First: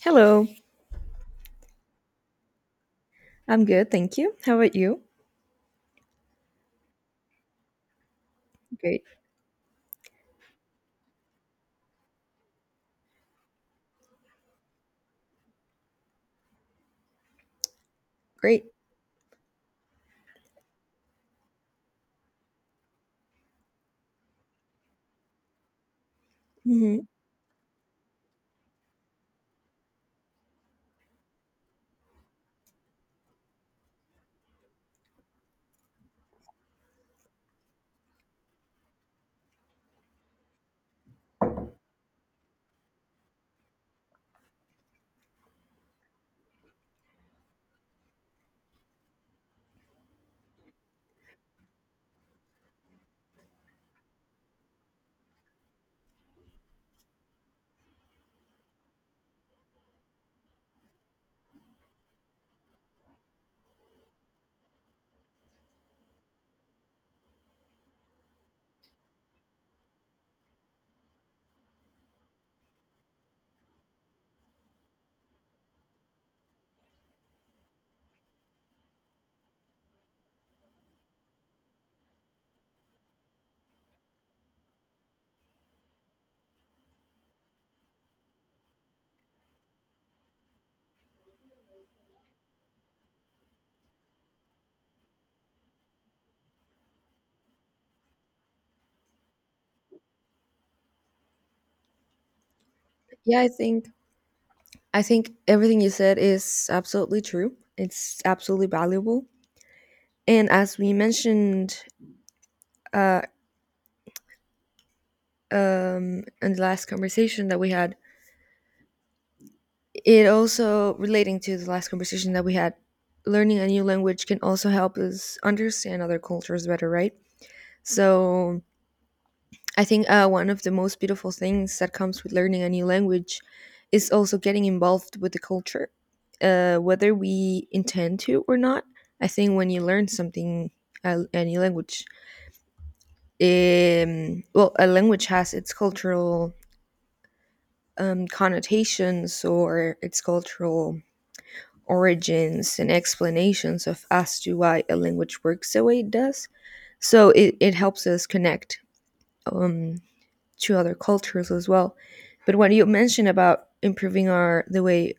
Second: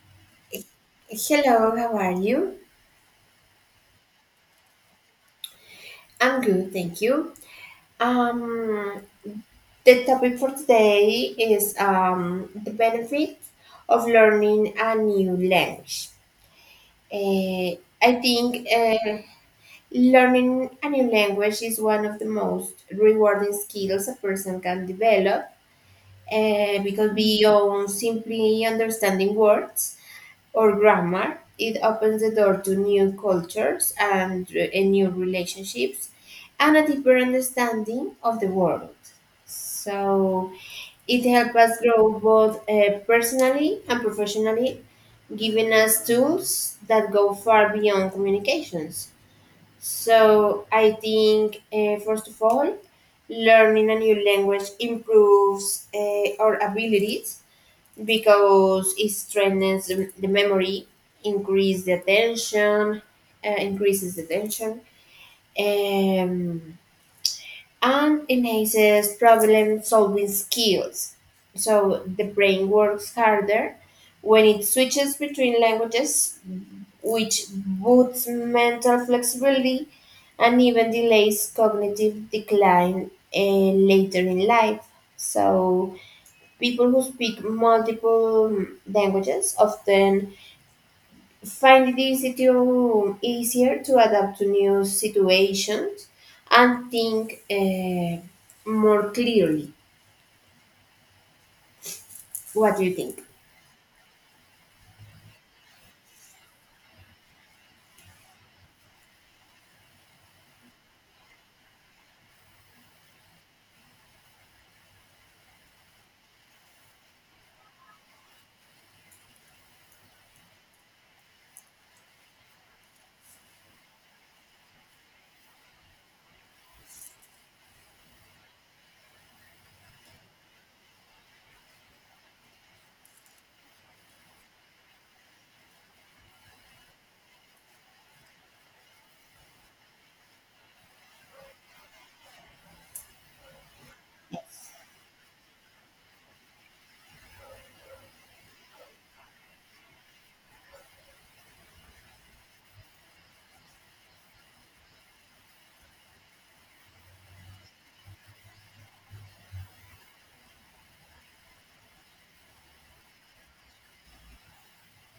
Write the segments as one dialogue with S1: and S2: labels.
S1: Hello,
S2: Hello, how are you?
S1: I'm good, thank you. How about you?
S2: I'm good, thank you. Um,
S1: Great,
S2: the topic for today is the benefit of learning a new language. Eh, I
S1: great.
S2: think learning a new language is one of the most rewarding skills a person can develop
S1: hmm
S2: because beyond simply understanding words or grammar. It opens the door to new cultures and, and new relationships and a deeper understanding of the world. So it helps us grow both personally and professionally, giving us tools that go far beyond communications. So I think, first of all, learning a new language improves our abilities because it strengthens the memory, increase the attention, increases the attention, um, and enhances problem solving skills. So the brain works harder when it switches between languages, which boosts mental flexibility and even delays cognitive decline later in life. So people who speak multiple languages often find it easier to adapt to new situations and think more clearly. What do you think?
S1: Yeah, I think everything you said is absolutely true. It's absolutely valuable. And as we mentioned uh, in the last conversation that we had, it also relating to the last conversation that we had, learning a new language can also help us understand other cultures better, right? So I think one of the most beautiful things that comes with learning a new language is also getting involved with the culture, whether we intend to or not. I think when you learn something, a new language, well, a language has its cultural connotations or its cultural origins and explanations of as to why a language works the way it does. So it helps us connect. Um, to other cultures as well. But what you mentioned about improving our the way,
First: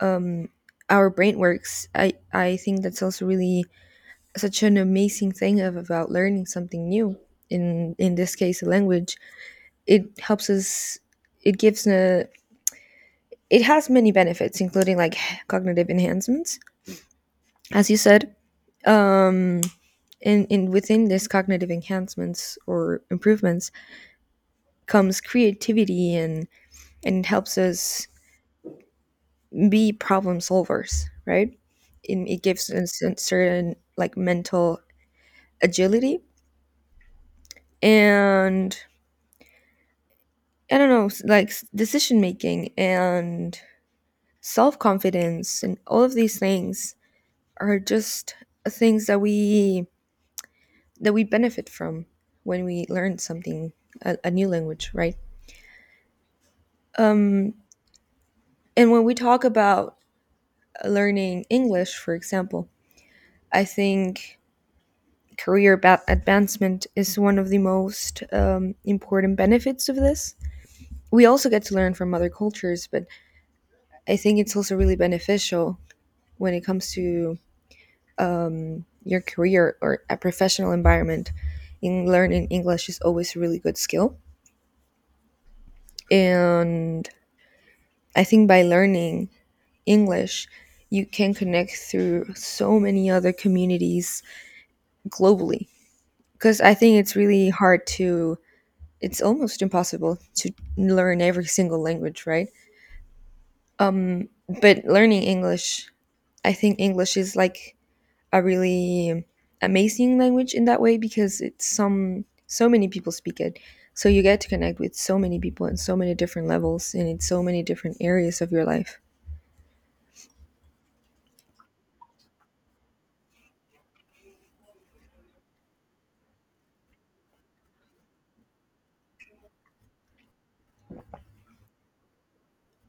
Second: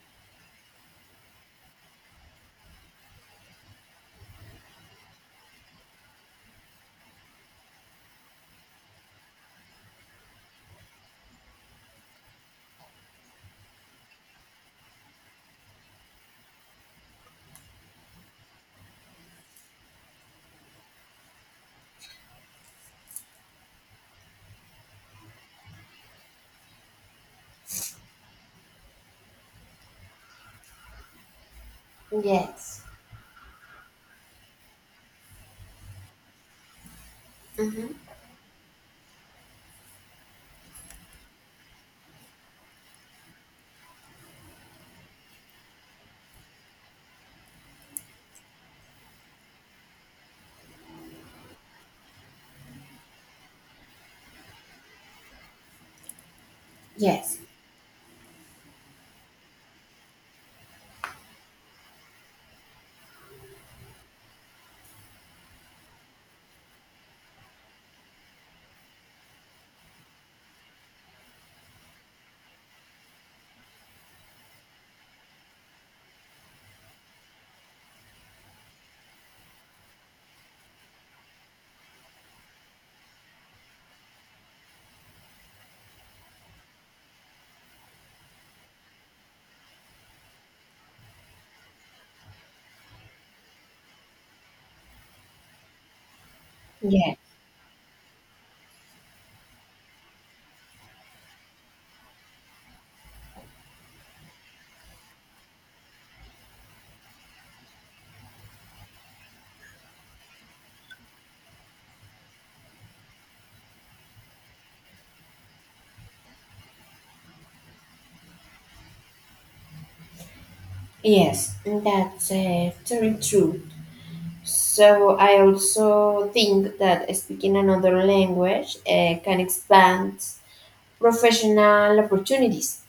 S1: um, our brain works, I think that's also really such an amazing thing of about learning something new. In this case, a language. It helps us. It gives a. It has many benefits, including like cognitive enhancements, as you said. Um, and within this cognitive enhancements or improvements comes creativity and it helps us be problem solvers, right? And it gives
S2: Yes.
S1: us a certain like mental agility.
S2: Hmm.
S1: And I don't know, decision making and self confidence, and all of these things are just things that we benefit from when we learn something a new language, right?
S2: Yes.
S1: Um, and when we talk about learning English, for example, I think advancement is one of the most important benefits of this. We also get to learn from other cultures, but I think it's also really beneficial when it comes to your career or a professional environment. In learning English is always a really good skill, and I think by learning English, you can connect through so many other communities globally. Because I think
S2: Yeah.
S1: it's really hard to it's almost impossible to learn every single language, right? But learning English, I think English is like a really amazing language in that way because it's some so many people speak it. So you get to connect with so many people in so many different levels and in so many different areas of your life.
S2: Yes. That's very true. So I also think that speaking another language can expand professional opportunities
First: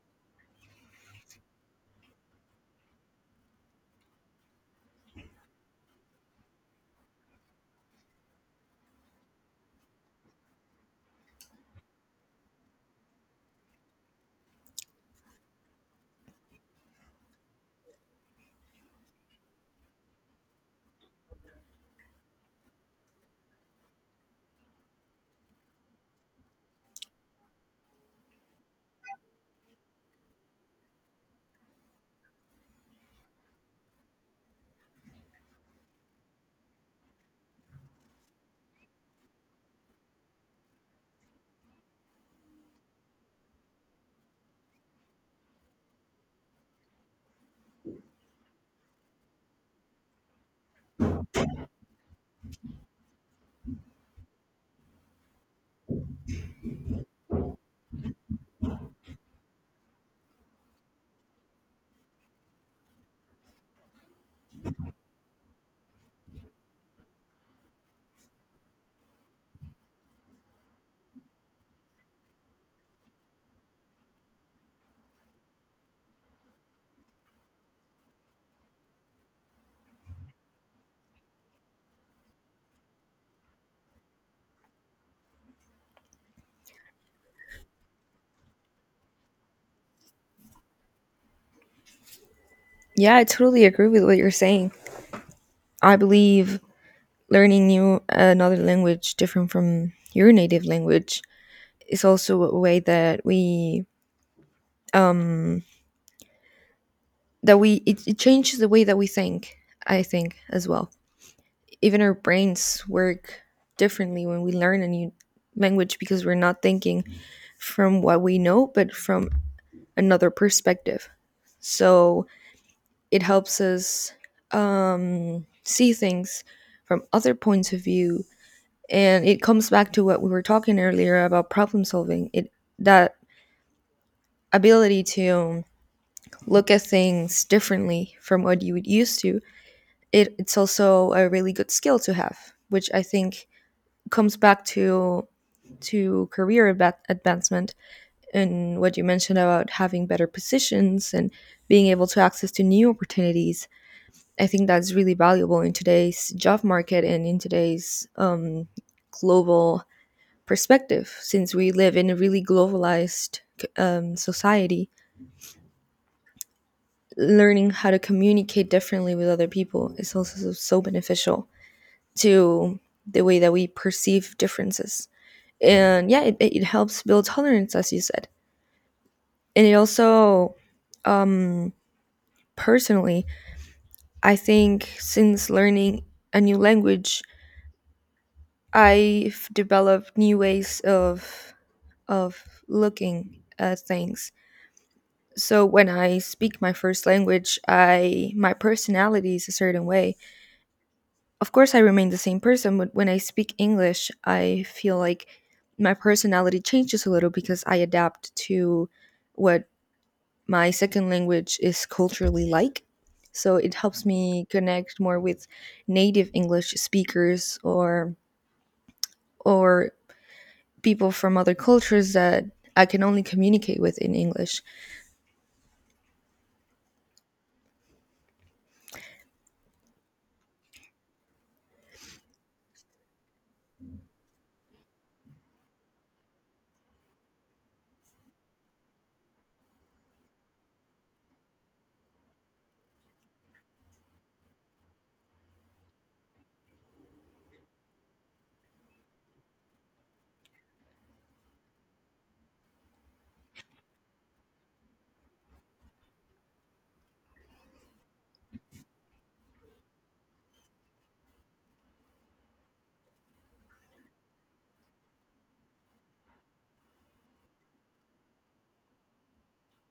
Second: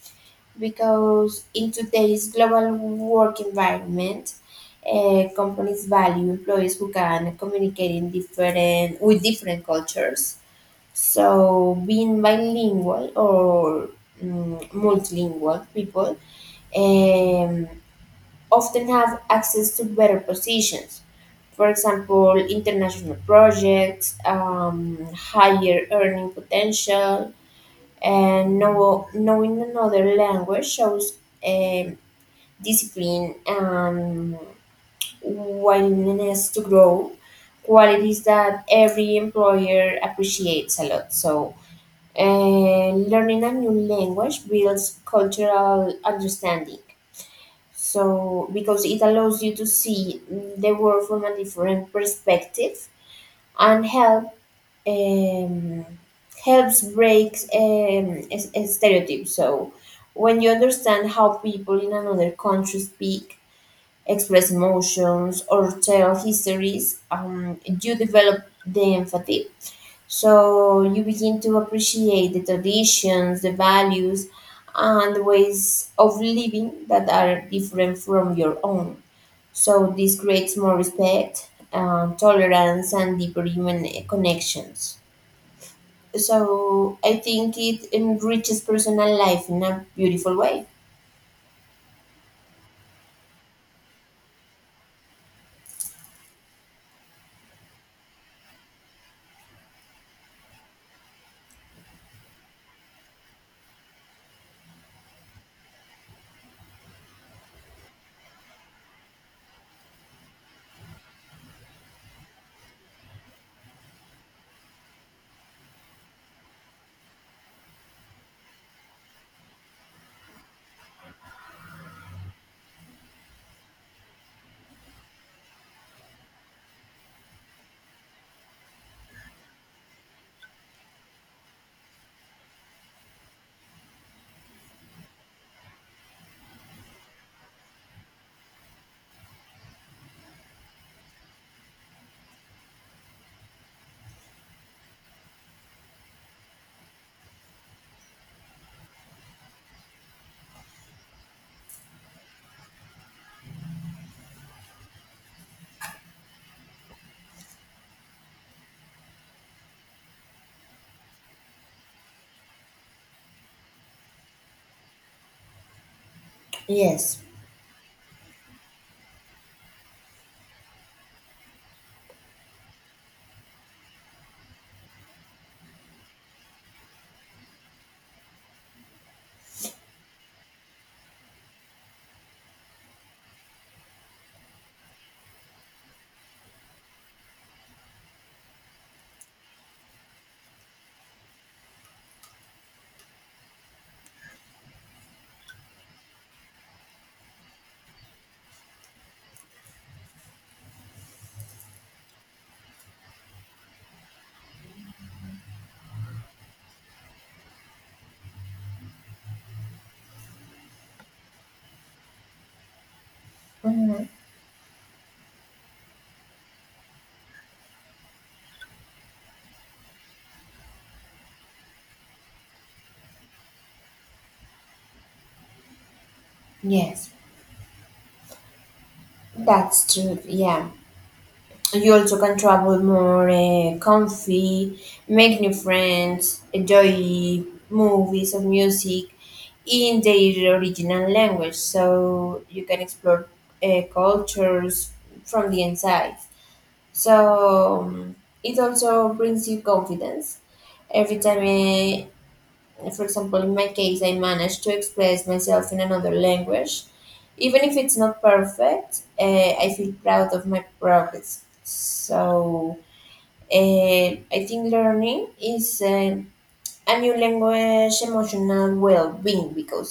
S2: because in today's global work environment, companies value employees who can communicate in different with different cultures. So being bilingual or multilingual people, um, often have access to better positions. For example, international projects, higher earning potential, and knowing another language shows um, discipline and willingness to grow, qualities that every employer appreciates a lot. So, learning a new language builds cultural understanding. So, because it allows you to see the world from a different perspective and um, helps break stereotypes. So when you understand how people in another country speak, express emotions, or tell histories, you develop the empathy. So you begin to appreciate the traditions, the values, and the ways of living that are different from your own. So this creates more respect, tolerance, and deeper human connections. So I think it enriches personal life in a beautiful way.
S1: Yeah, I totally agree with what you're saying. I believe learning new another language different from your native language is also a way um that we it changes the way that we think. I think as well, even our brains work differently when we learn a new language because we're not thinking from what we know but from another perspective. So it helps us see things from other points of view, and it comes back to what we were talking earlier about problem solving it, that ability to look at things differently from what you would used to. It's also a really good skill to have, which I think comes back to advancement and what you mentioned about having better positions and being able to access to new opportunities. I think that's really valuable in today's job market and in today's global perspective, since we live in a really globalized society.
S2: Yes.
S1: Learning how to communicate differently with other people is also so beneficial to the way that we perceive differences. And yeah, it helps build tolerance, as you said. And it also, um, personally, I think since learning a new language, I've developed new ways of looking at things. So when I speak my first language, I my personality is a certain way. Of course, I remain the same person, but when I speak English, I feel like my personality changes a little because I adapt to what my second language is culturally like. So it helps
S2: Hmm.
S1: me connect more with native English speakers, or people from other cultures that I can only communicate with in English.
S2: Yes. That's true. Yeah. You also can travel more comfy, make new friends, enjoy movies or music in their original language. So you can explore cultures from the inside. So it also brings you confidence. Every time, for example, in my case, I managed to express myself in another language. Even if it's not perfect, I feel proud of my progress. So I think learning is a new language emotional well being because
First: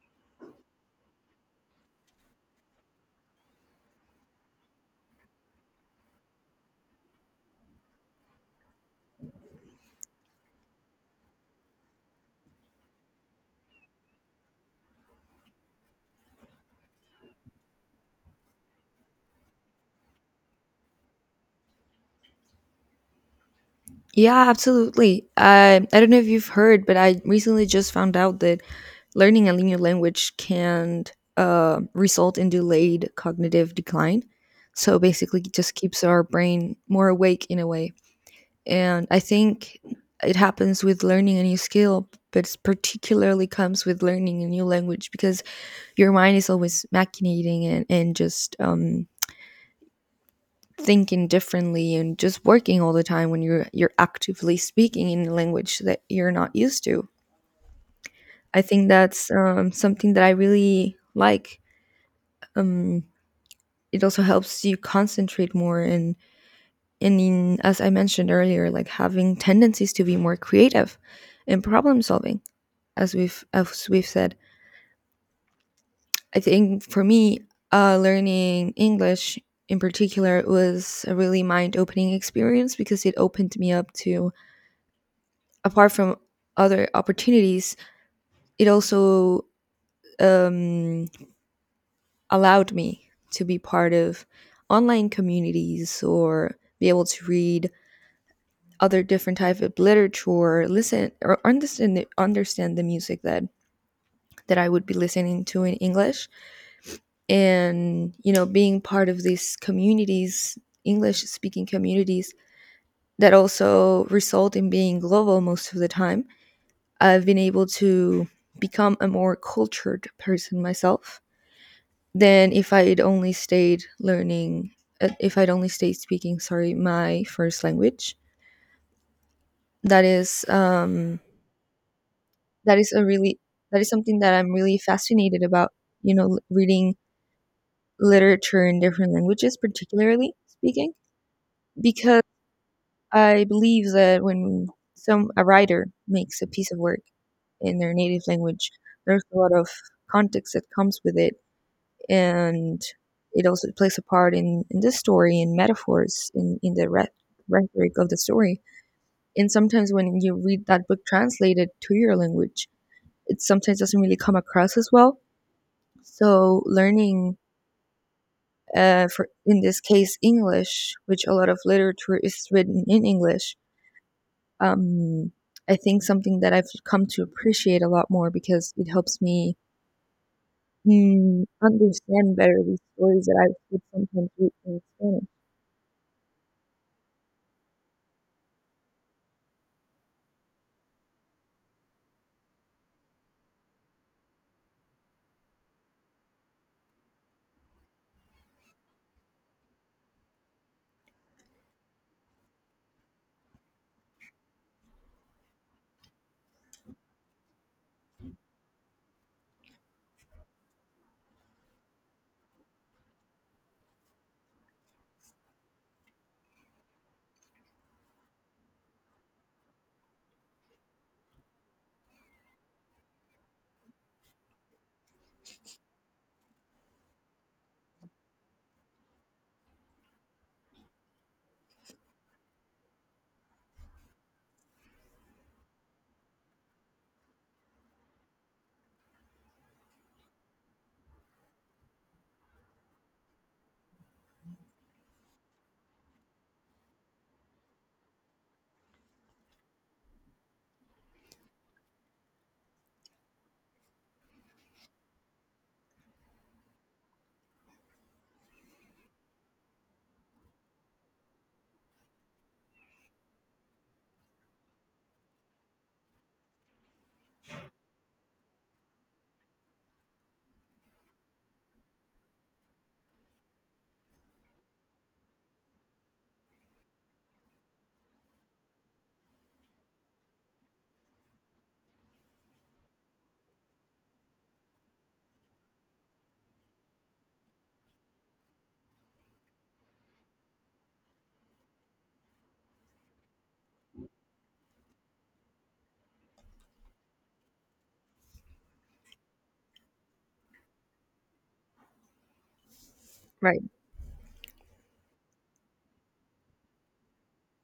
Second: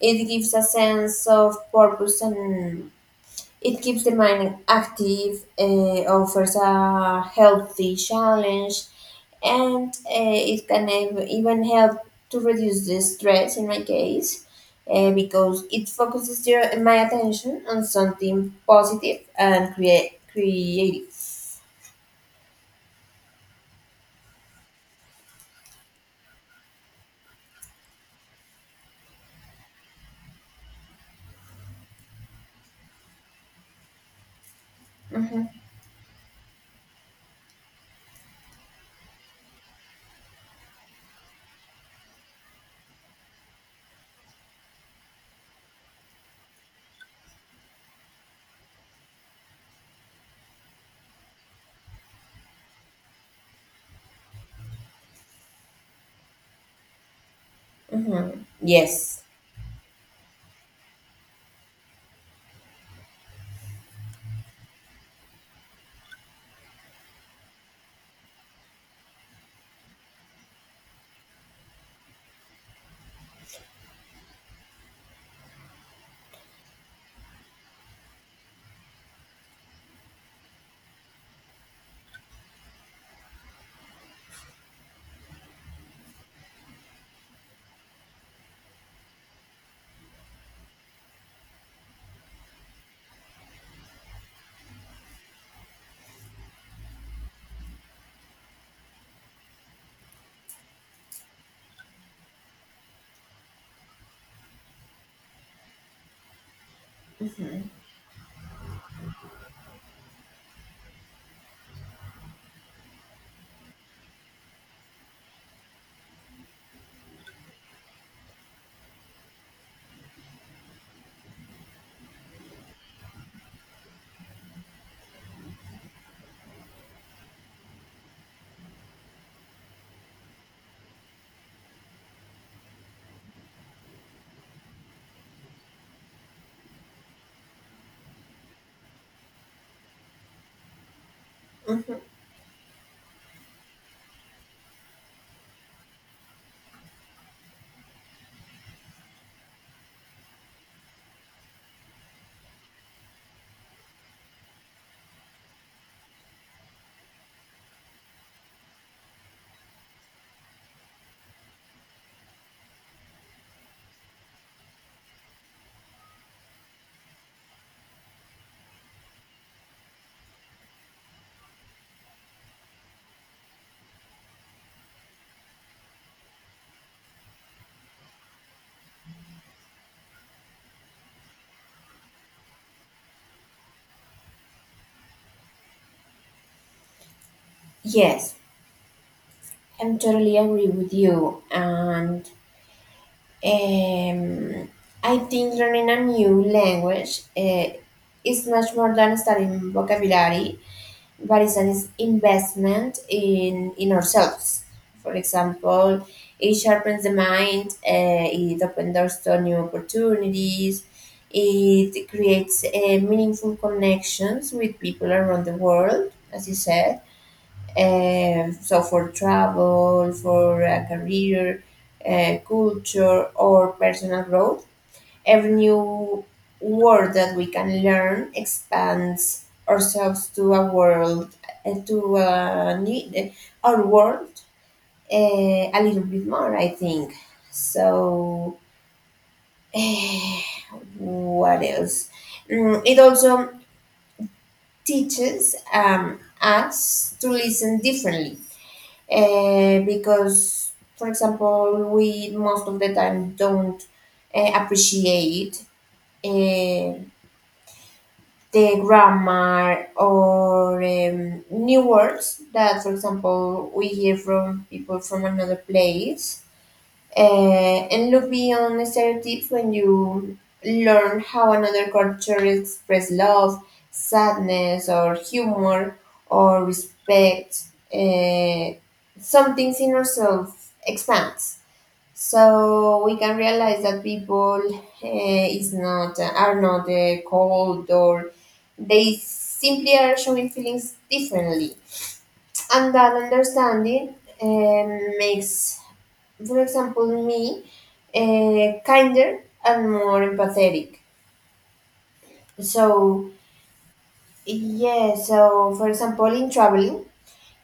S2: it gives a sense of purpose and it keeps the mind active, offers a healthy challenge, and even help to reduce the stress in my case because it focuses my attention on something positive and creative.
S1: Yeah, absolutely. I don't know if you've heard, but I recently just found out that learning a new language can, result in delayed cognitive decline. So basically, it
S2: Hmm.
S1: just keeps our brain more awake in a way. And I think it happens with learning a new skill, but it's particularly comes with learning a new language because your mind is always machinating and just thinking differently and just working all the time when you're actively speaking in a language that you're not used to.
S2: Hmm.
S1: I think
S2: Yes.
S1: that's something that I really like. Um, it also helps you concentrate more and in, as I mentioned earlier like having tendencies to be more creative and problem solving, as we've said. I think for me, learning english in particular was a really mind opening experience because it opened me up to, apart from other opportunities, it also um, allowed me to be part of online communities or be able to read other different type of literature, listen or understand the music that that I would be listening to in english.
S2: Hmm.
S1: And you know being part of these communities, english speaking communities, that also result in being global most of the time, I've been able to become a more cultured person myself than if I would only stayed learning, if I'd only stayed speaking sorry my first language. that is um that is a really that is something that I'm really fascinated about, you know, reading literature in different languages, particularly speaking, because I believe that when some a writer makes a piece of work in their native language, there's a lot of context that comes with it, and it also plays a part in the story and metaphors in rhetoric of the story. And sometimes when you read that book translated to your language, it sometimes doesn't really come across as well. So learning, for in this case English, which a lot of literature is written in English, um, I think something that I've come to appreciate a lot more because it helps me understand better these stories that I would sometimes read in Spanish.
S2: Yes, I'm totally agree with you. And Um, I think learning a new language is much more than studying vocabulary, but it's an investment in ourselves. For example, it sharpens the mind, it opens doors to new opportunities, it creates meaningful connections with people around the world, as you said. So for travel, for a career, culture, or personal growth, every new word that we can learn expands ourselves to a world, uh, to a need, our world a little bit more, I think. So, eh, what else? It also teaches us to listen differently because, for example, we most of the time don't appreciate uh, the grammar or new words that, for example, we hear from people from another place, and look beyond stereotypes when you learn how another culture expresses love, sadness, or humor, or respect. Uh, some things in ourselves expands, so we can realize that people is not are not cold or they simply are showing feelings differently, and that understanding makes, for example, me kinder and more empathetic. So
S1: Right.
S2: yeah, so for example, in traveling,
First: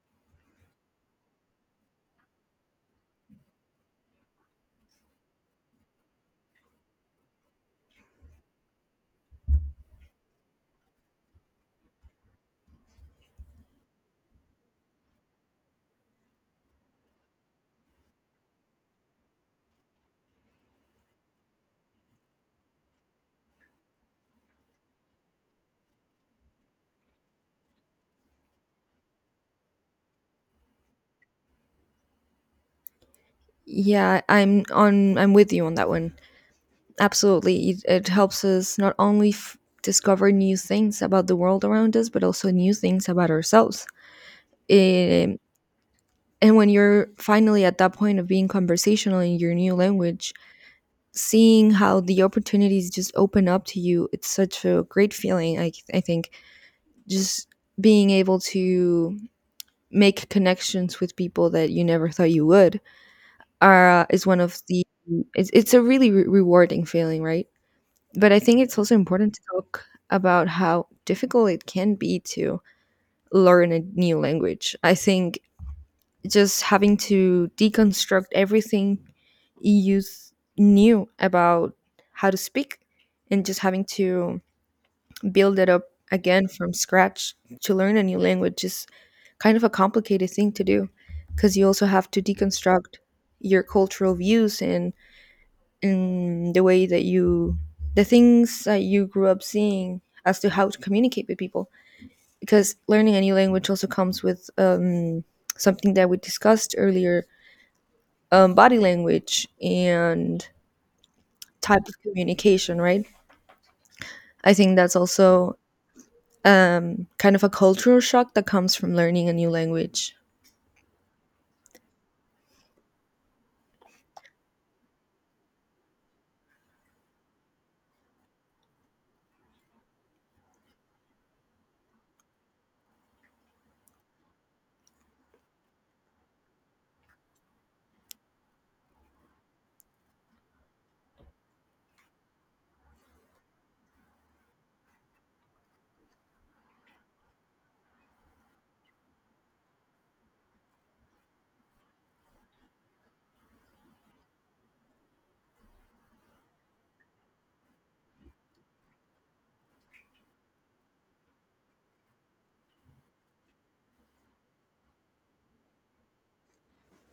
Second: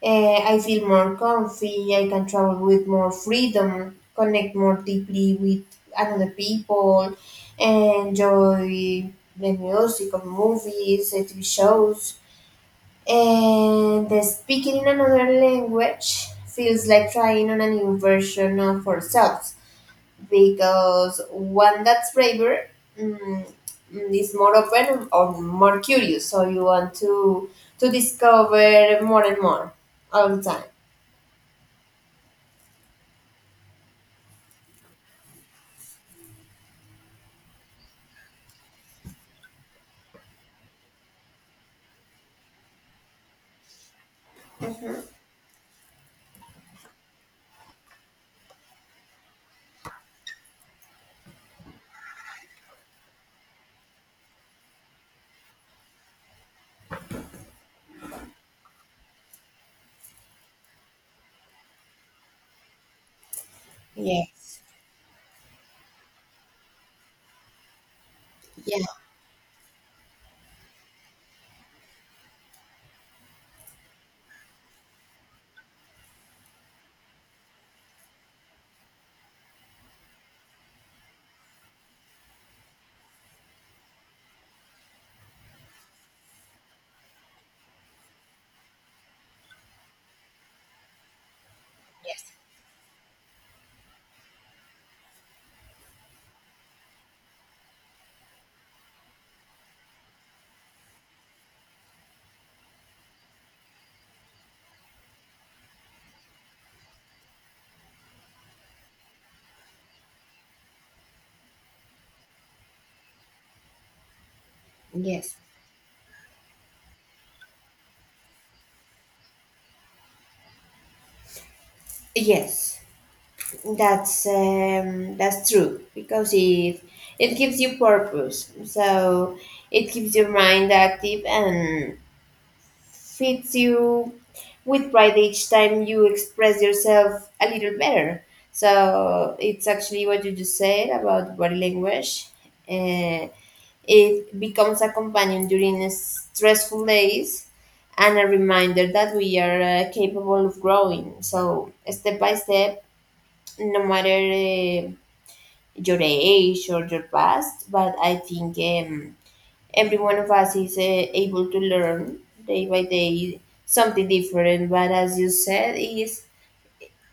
S2: I feel more comfy. I can travel with more freedom, connect more deeply with another people, enjoy the music of movies, TV shows, and the speaking in another language feels like trying on a new version of ourselves, because one that's braver, mm, is more open or more curious, so you want to discover more and more all the time.
S1: Yeah, I'm with you on that one. Absolutely, it helps us not only discover new things about the world around us, but also new things about ourselves.
S2: Hmm.
S1: It And when you're finally at that point of being conversational in your new language, seeing how the opportunities just open up to you, it's such a great feeling. I think just being able to make connections with people that you never thought you would are, is one of
S2: Yes.
S1: the, it's a really rewarding feeling, right? But I think it's
S2: Yeah.
S1: also important to talk about how difficult it can be to learn a new language. I think just having to deconstruct everything EU's knew about how to speak and just having to build it up again from scratch to learn a new language is kind of a complicated thing to do because you also have to
S2: Yes.
S1: deconstruct your cultural views, and the way that you, the things that you grew up seeing as to how to communicate with people, because learning a new language also comes with something that we discussed earlier, body language and type of communication, right? I think that's
S2: Yes.
S1: also kind of a cultural shock that comes from learning a new language.
S2: Yes. That's true, because it gives you purpose. So it keeps your mind active and fits you with pride each time you express yourself a little better. So it's actually what you just said about body language. Uh, it becomes a companion during stressful days and a reminder that we are capable of growing. So, step by step, no matter your age or your past, but I think. Every one of us is able to learn day by day something different, but as you said, is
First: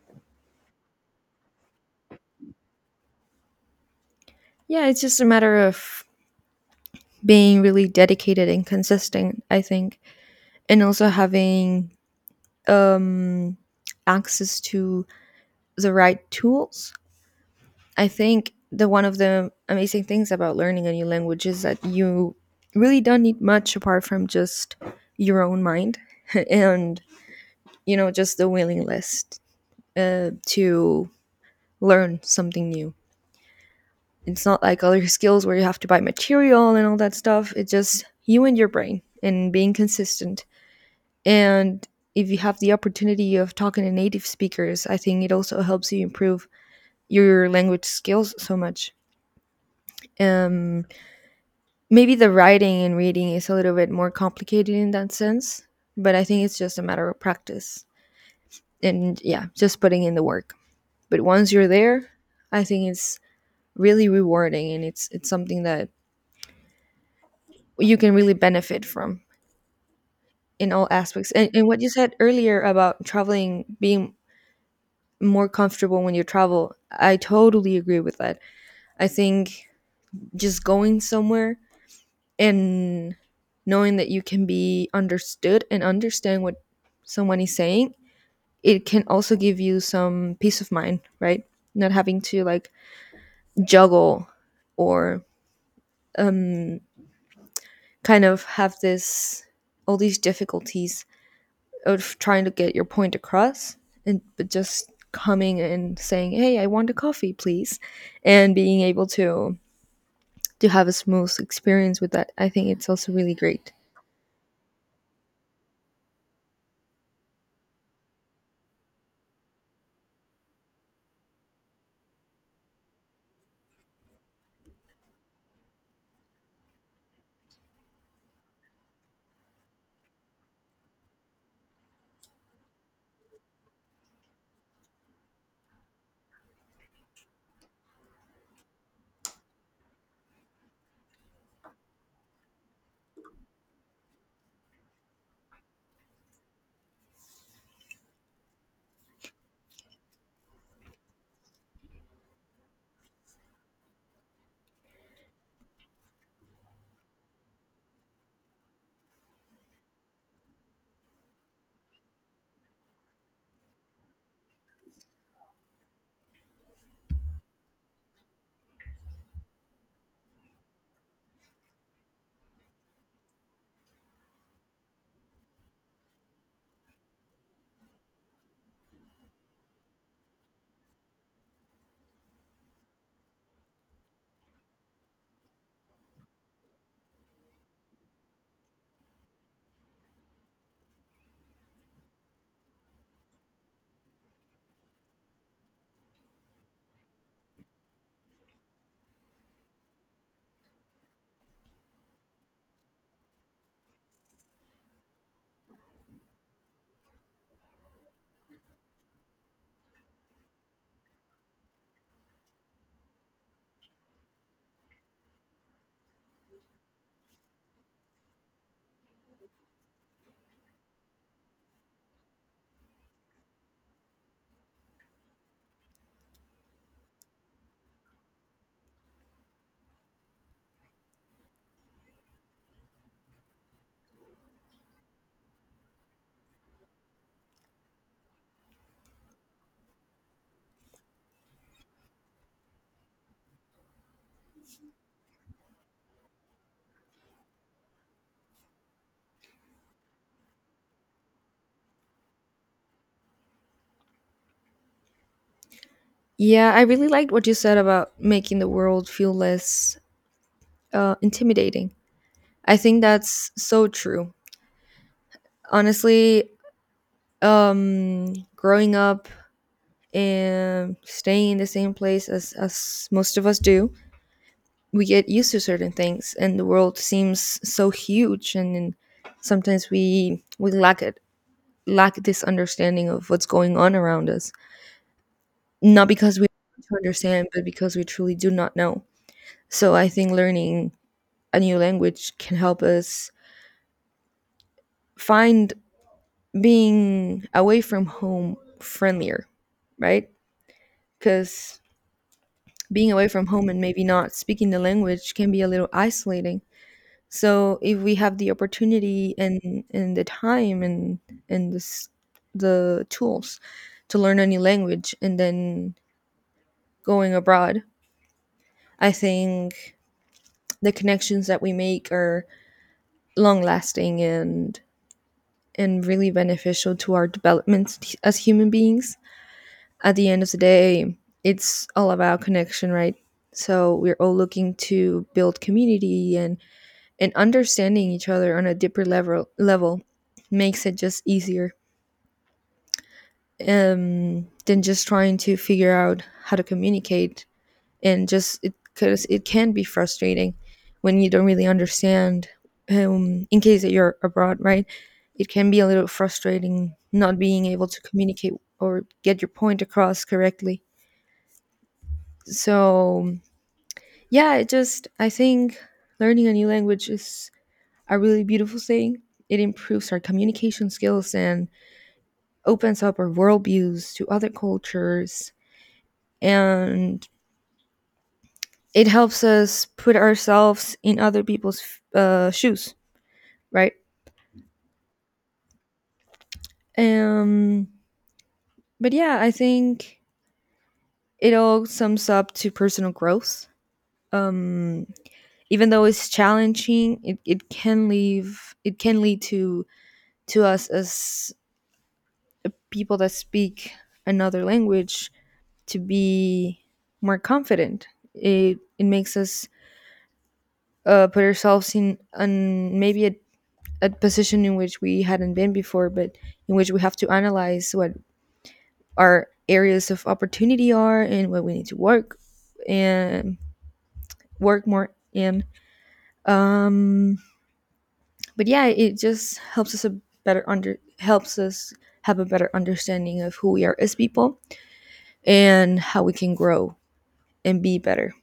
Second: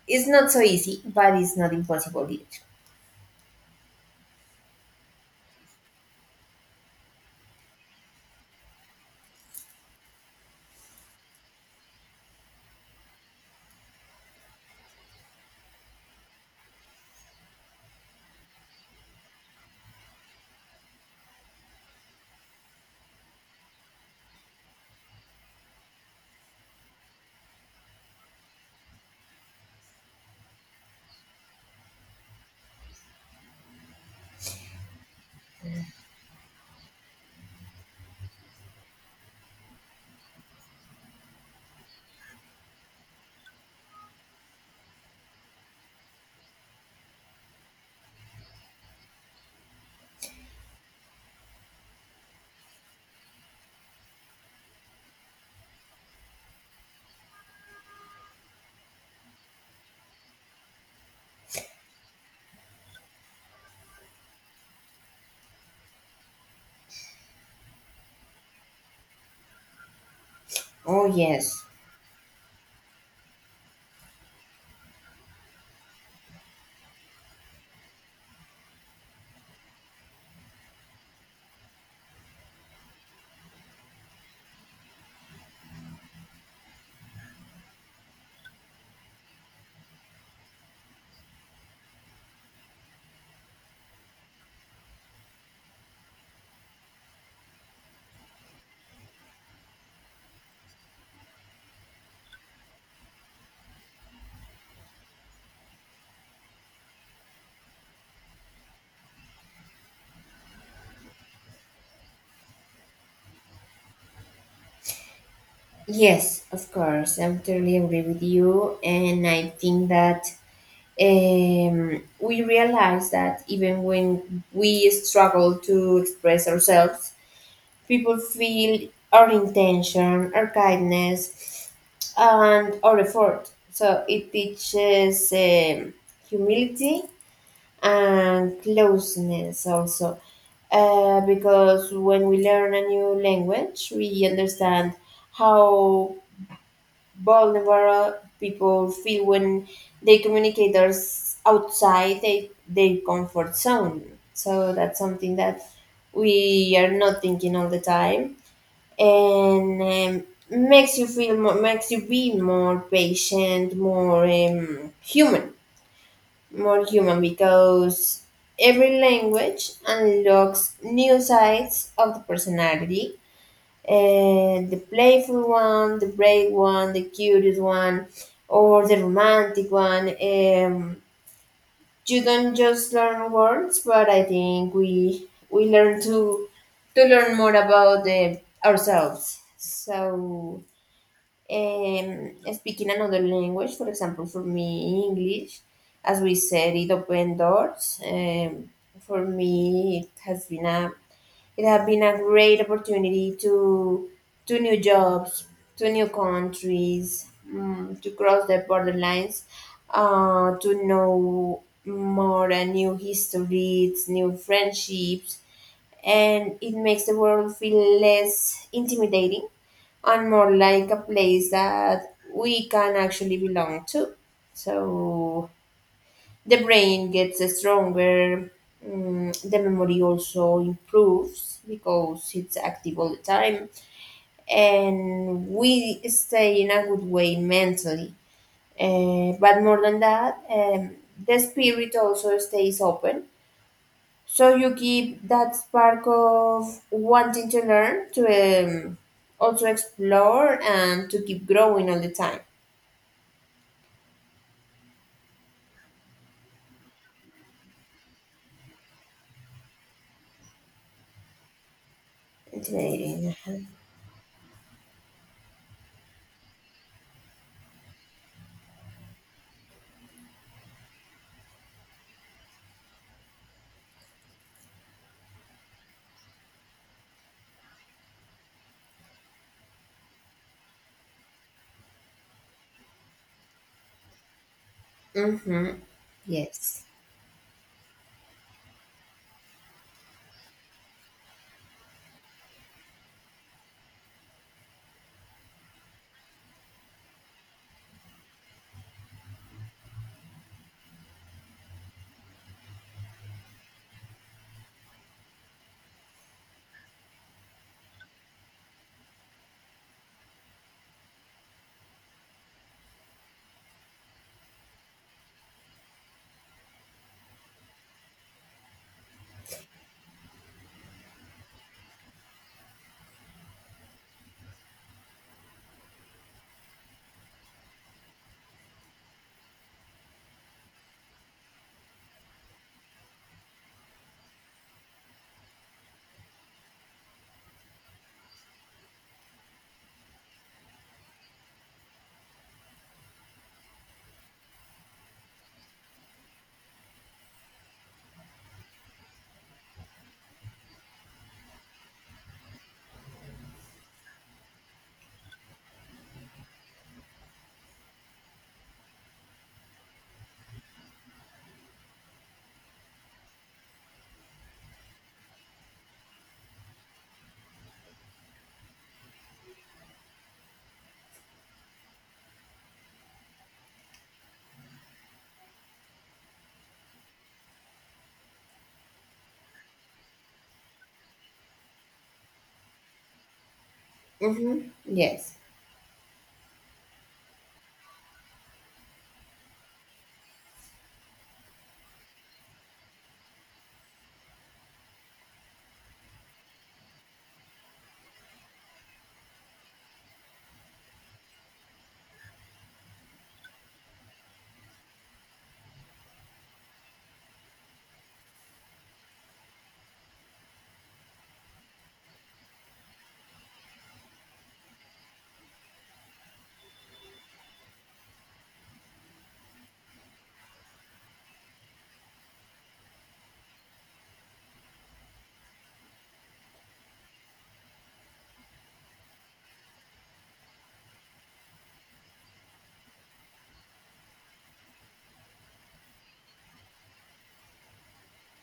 S2: it's not so easy, but it's not impossible either.
S1: Yeah, it's just a matter of being really dedicated and consistent, I think, and also having um, access to the right tools. I think the one of the amazing things about learning a new language is that you really don't need much apart from just your own mind and you know just the willingness to learn something new. It's not like other skills where you have to buy material and all that stuff. It's just you and your brain and being consistent. And if you have the opportunity of talking to native speakers, I think it also helps you improve your language skills so much. Um, Maybe the writing and reading is a little bit more complicated in that sense, but I think it's just a matter of practice and yeah, just putting in the work. But once you're there, I think it's really rewarding and it's something that you can really benefit from in all
S2: Oh
S1: aspects. And,
S2: yes.
S1: and what you said earlier about traveling being more comfortable when you travel, I totally agree with that. I think just going somewhere and knowing that you can be understood and understand what someone is saying, it can also give you some peace of mind, right? Not having to like juggle or kind of have this all these difficulties of trying to get your point across and but just coming and saying, "Hey, I want a coffee, please," and being able to have a smooth experience with that, I think it's also really great.
S2: Yes, of course, I totally agree with you, and I think that, we realize that even when we struggle to express ourselves, people feel our intention, our kindness, and our effort. So it teaches humility and closeness also. Because when we learn a new language, we understand how vulnerable people feel when they communicate us outside their comfort zone. So that's something that we are not thinking all the time, and makes you be more patient, more more human, because every language unlocks new sides of the personality. And the playful one, the brave one, the curious one, or the romantic one. You don't just learn words, but I think we learn to learn more about ourselves. So, speaking another language, for example, for me, English, as we said, it opened doors. For me, it has been a great opportunity to new jobs, to new countries, to cross the borderlines, to know more and new histories, new friendships, and it makes the world feel less intimidating and more like a place that we can actually belong to. So the brain gets stronger, the memory also improves because it's active all the time, and we stay in a good way mentally. But more than that, the spirit also stays open, so you keep that spark of wanting to learn, to also explore and to keep growing all the time.
S1: Yeah, I really liked what you said about making the world feel less intimidating. I think
S2: Intimidating.
S1: that's so true. Honestly, growing up and staying in the same place as most of us do, we get used to certain things and the world seems so huge, and sometimes we lack it, lack this understanding of what's going on around us.
S2: Mm-hmm.
S1: Not because we
S2: Yes.
S1: want to understand, but because we truly do not know. So I think learning a new language can help us find being away from home friendlier, right? Because being away from home and maybe not speaking the language can be a little isolating. So if we have the opportunity and the time and this, the tools to learn any language and then going abroad, I think the connections that we make are long lasting and really beneficial to our development as human beings. At the end of the day, it's all about connection, right? So we're all looking to build community and understanding each other on a deeper level makes it just easier, than just trying to figure out how to communicate. And just it, because it can be frustrating when you don't really understand, in case that you're abroad, right? It can be a little frustrating not being able to communicate or get your point across correctly. So yeah, it just I think learning a new language is a really beautiful thing. It improves our communication skills and opens up our worldviews to other cultures. And it helps us put ourselves in other people's shoes, right?
S2: Mm-hmm. Yes.
S1: Um, but yeah, I think it all sums up to personal growth. Um, Even though it's challenging, it can leave it can lead to us as people that speak another language to be more confident. It makes us put ourselves in an maybe a position in which we hadn't been before, but in which we have to analyze what our areas of opportunity are and what we need to work and work more in. Um, but yeah, it just helps us a better under helps us have a better understanding of who we are as people, and how we can grow and be better.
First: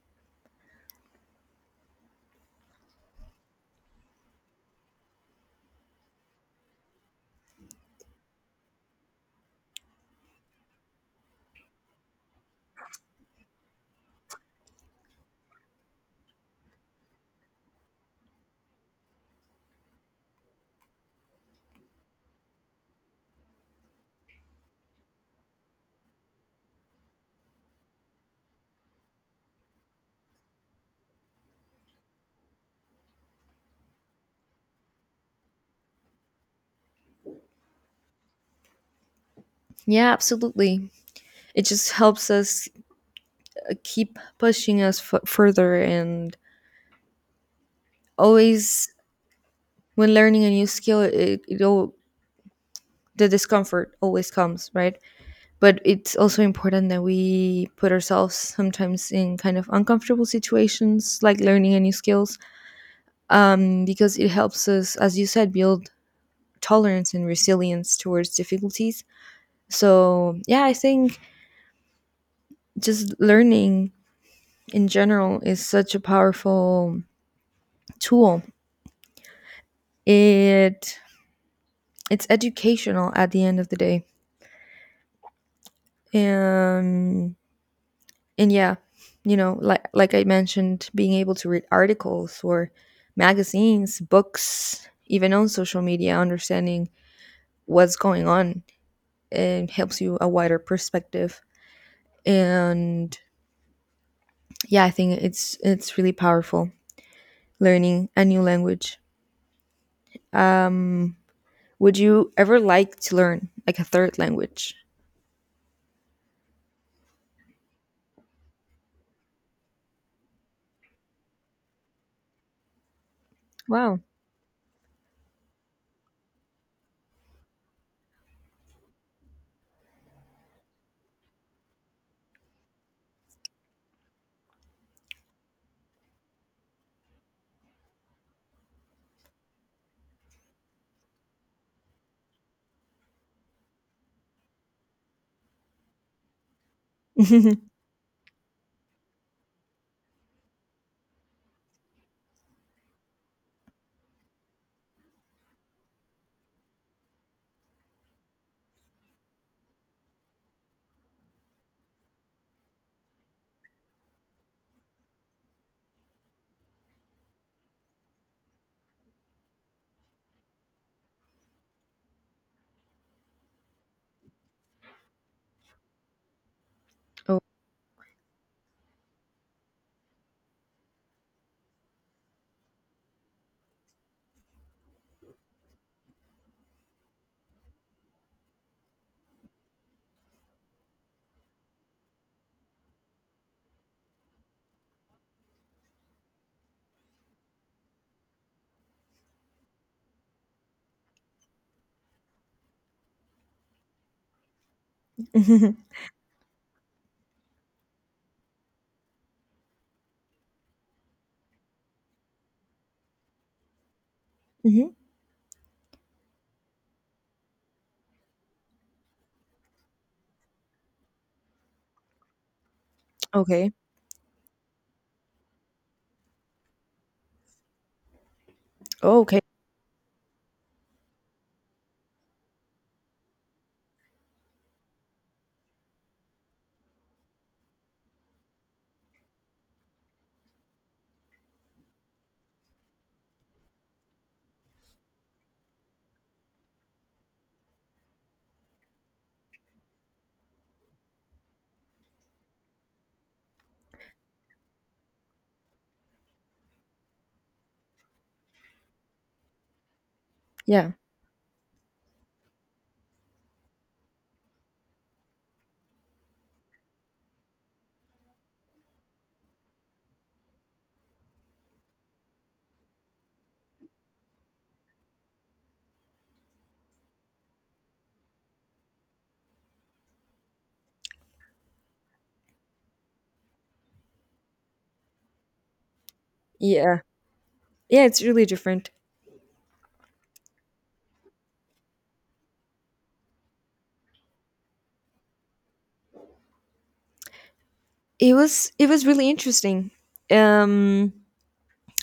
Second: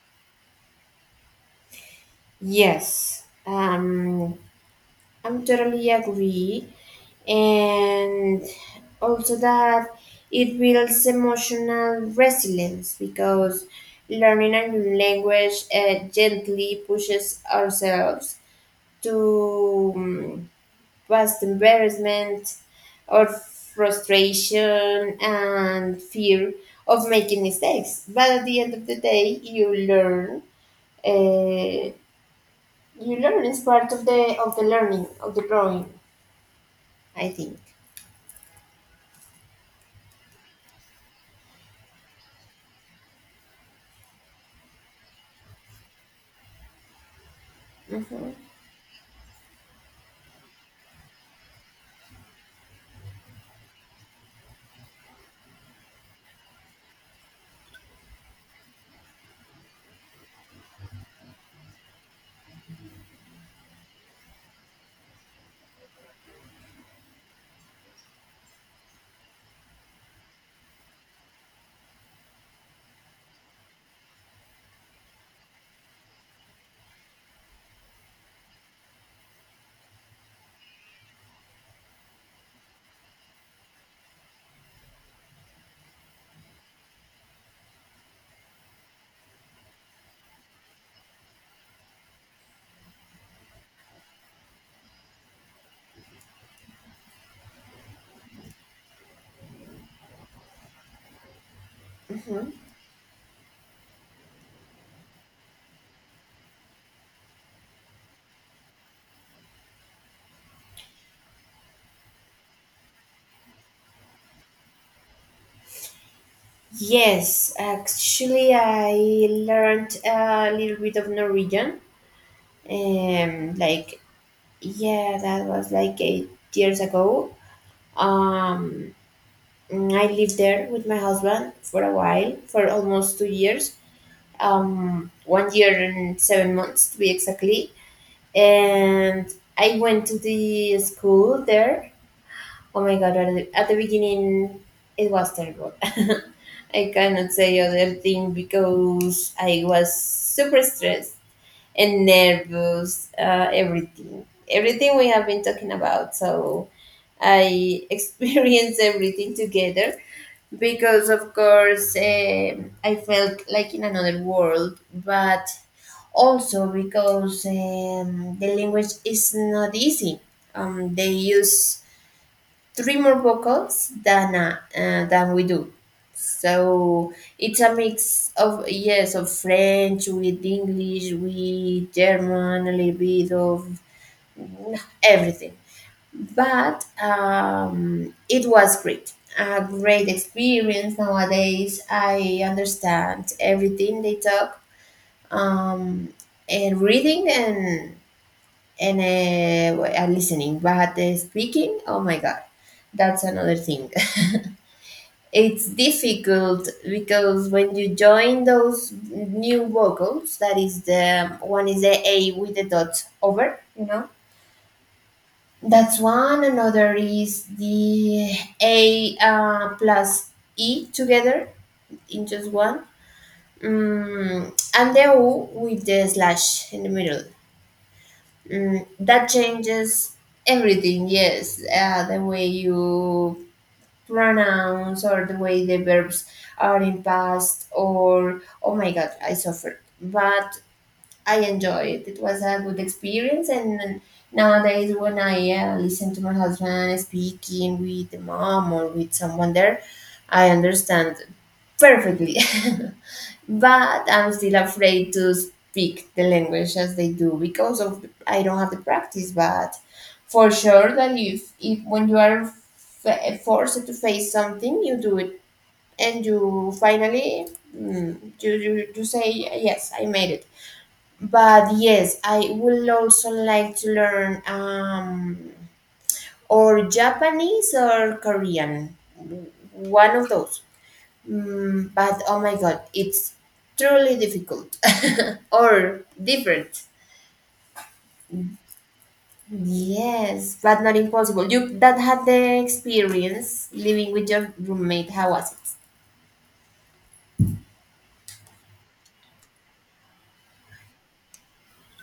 S2: Yes, um, I'm totally agree, and also that it builds emotional resilience, because learning a new language gently pushes ourselves to, past embarrassment or frustration and fear of making mistakes. But at the end of the day, you learn. Uh, you learn is part of the learning of the growing, I think.
S1: Yeah, absolutely. It just helps us keep pushing us further and
S2: Mm-hmm.
S1: always when learning a new skill, it all, the discomfort always comes, right? But it's also important that we put ourselves sometimes in kind of uncomfortable situations like learning a new skills, because it helps us, as you said, build tolerance and resilience towards difficulties. So yeah, I think just learning in general is such a powerful tool. It it's educational at the end of the day, and and yeah, you know, like I mentioned, being able to read articles or magazines, books, even on social media, understanding what's going on, it helps you a wider perspective.
S2: Mm-hmm.
S1: And yeah, I think it's really powerful learning a new language. um would you ever like to learn like a third language?
S2: Yes, actually, I learned a little bit of Norwegian. Um,
S1: Wow.
S2: like yeah, that was like 8 years ago. Um, I lived there with my husband for a while, for almost 2 years. One year and 7 months to be exactly. And I went to the school there. Oh my god, at at the beginning it was terrible. I cannot say other thing because I was super stressed and nervous, everything. Everything we have been talking about. So I experienced everything together, because, of course, I felt like in another world, but also because the language is not easy. They use three more vocals than we do. So
S1: Oh.
S2: it's a mix of, yes, of French with English with German, a little bit of everything. But it was great, a great experience. Nowadays I understand everything they talk, um, and reading and listening, but speaking, oh my god, that's another thing. It's
S1: Mhm.
S2: difficult, because when you join those new vocals, that is the one, is the A with the dot over, you know. That's one. Another is the A plus E together in just one.
S1: Okay.
S2: Mm, and the O with the slash in the middle.
S1: Oh,
S2: That
S1: okay.
S2: changes everything, yes. The way you pronounce or the way the verbs are in past, or oh my god, I suffered. But I enjoyed it. It was a good experience. And nowadays, when I listen to my husband speaking with the mom or with someone there, I understand perfectly. But I'm still afraid to speak the language as they do, because of I don't have the practice. But for
S1: Yeah.
S2: sure that if when you are forced to face something, you do it, and you finally, you say yes, I made it. But yes, I would also like to learn, or Japanese or Korean, one of those. But oh my god, it's truly difficult, or different.
S1: Yeah. Yeah, it's really different.
S2: Yes, but not impossible. You that had the experience living with your roommate. How was it?
S1: It was really interesting. Um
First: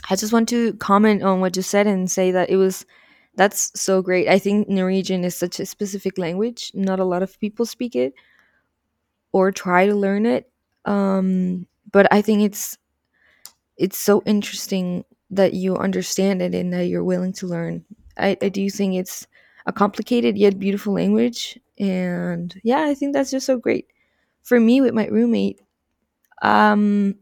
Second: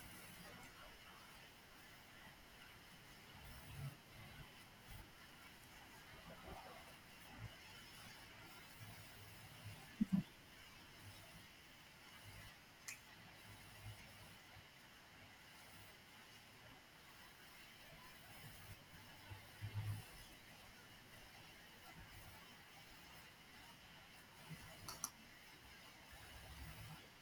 S1: I just want to comment on what you said and say that it was that's so great. I think Norwegian is such a specific language. Not a lot of people speak it or try to learn it. Um but I think it's so interesting that you understand it and that you're willing to learn. I do think it's a complicated yet beautiful language. And yeah, I think that's just so great. For me, with my roommate, Um,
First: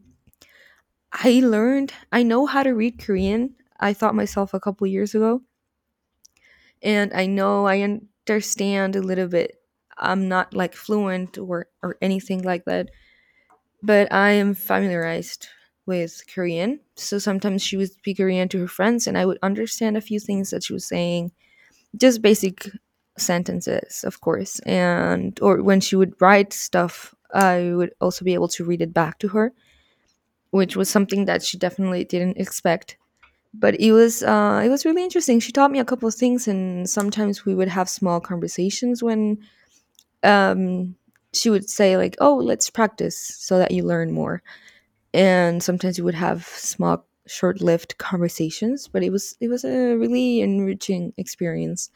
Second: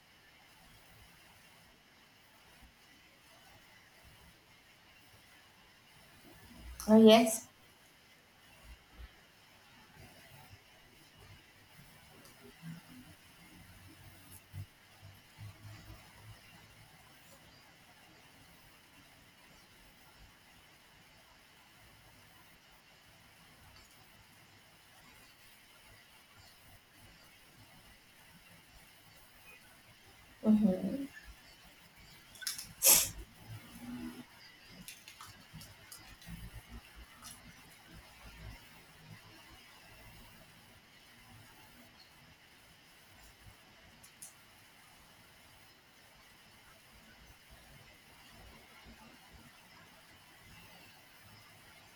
S1: I learned, I know how to read Korean. I thought myself a couple years ago,
S2: Oh,
S1: and I
S2: yes.
S1: know I understand a little bit. I'm not like fluent or anything like that, but I am familiarized with Korean. So sometimes she would speak Korean to her friends, and I would understand a few things that she was saying, just basic sentences, of course. And or when she would write stuff, I would also be able to read it back to her, which was
S2: Mm-hmm.
S1: something that she definitely didn't expect. But it was really interesting. She taught me a couple of things, and sometimes we would have small conversations when um, she would say like, "Oh, let's practice so that you learn more." And sometimes we would have small, short-lived conversations, but it was a really enriching experience,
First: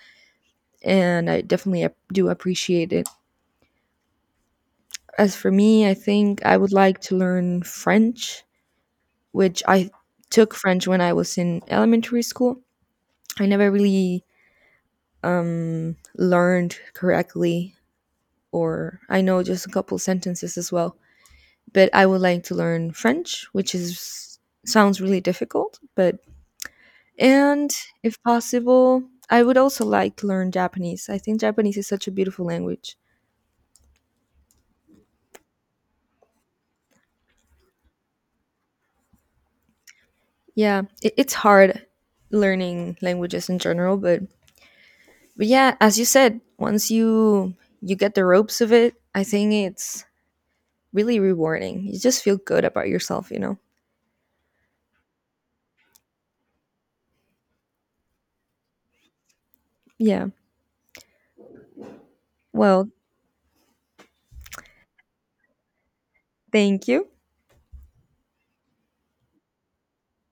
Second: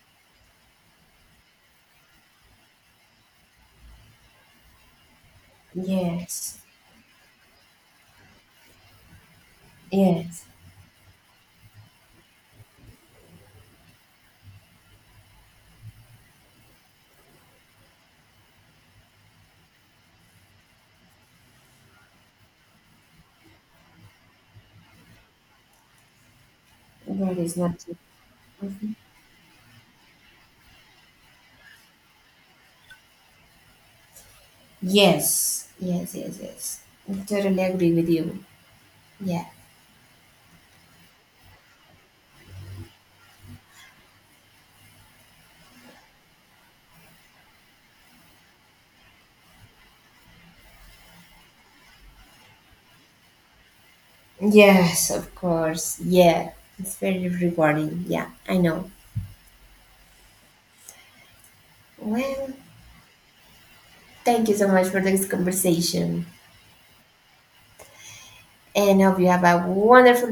S1: and I definitely do appreciate it. As for me, I think I
S2: Yes,
S1: would like to learn French, which I
S2: yes,
S1: took French when I was in elementary school. I never really learned correctly, or I know just a couple sentences as well. But I would like to learn French, which is sounds really difficult. But
S2: that is
S1: and
S2: not.
S1: if
S2: Mhm.
S1: possible, I would also like to learn Japanese. I think Japanese is such a beautiful language.
S2: Yes, yes, yes, yes. I totally agree with you. Yeah.
S1: Yeah, it's hard learning languages in general, but yeah, as you said, once you you get the ropes of it, I think it's really rewarding. You just feel good about yourself, you know.
S2: Yes, of course. Yeah, it's very rewarding. Yeah, I know.
S1: Yeah.
S2: Well,
S1: Well,
S2: thank you so much for this conversation.
S1: thank you.
S2: And I hope you have a wonderful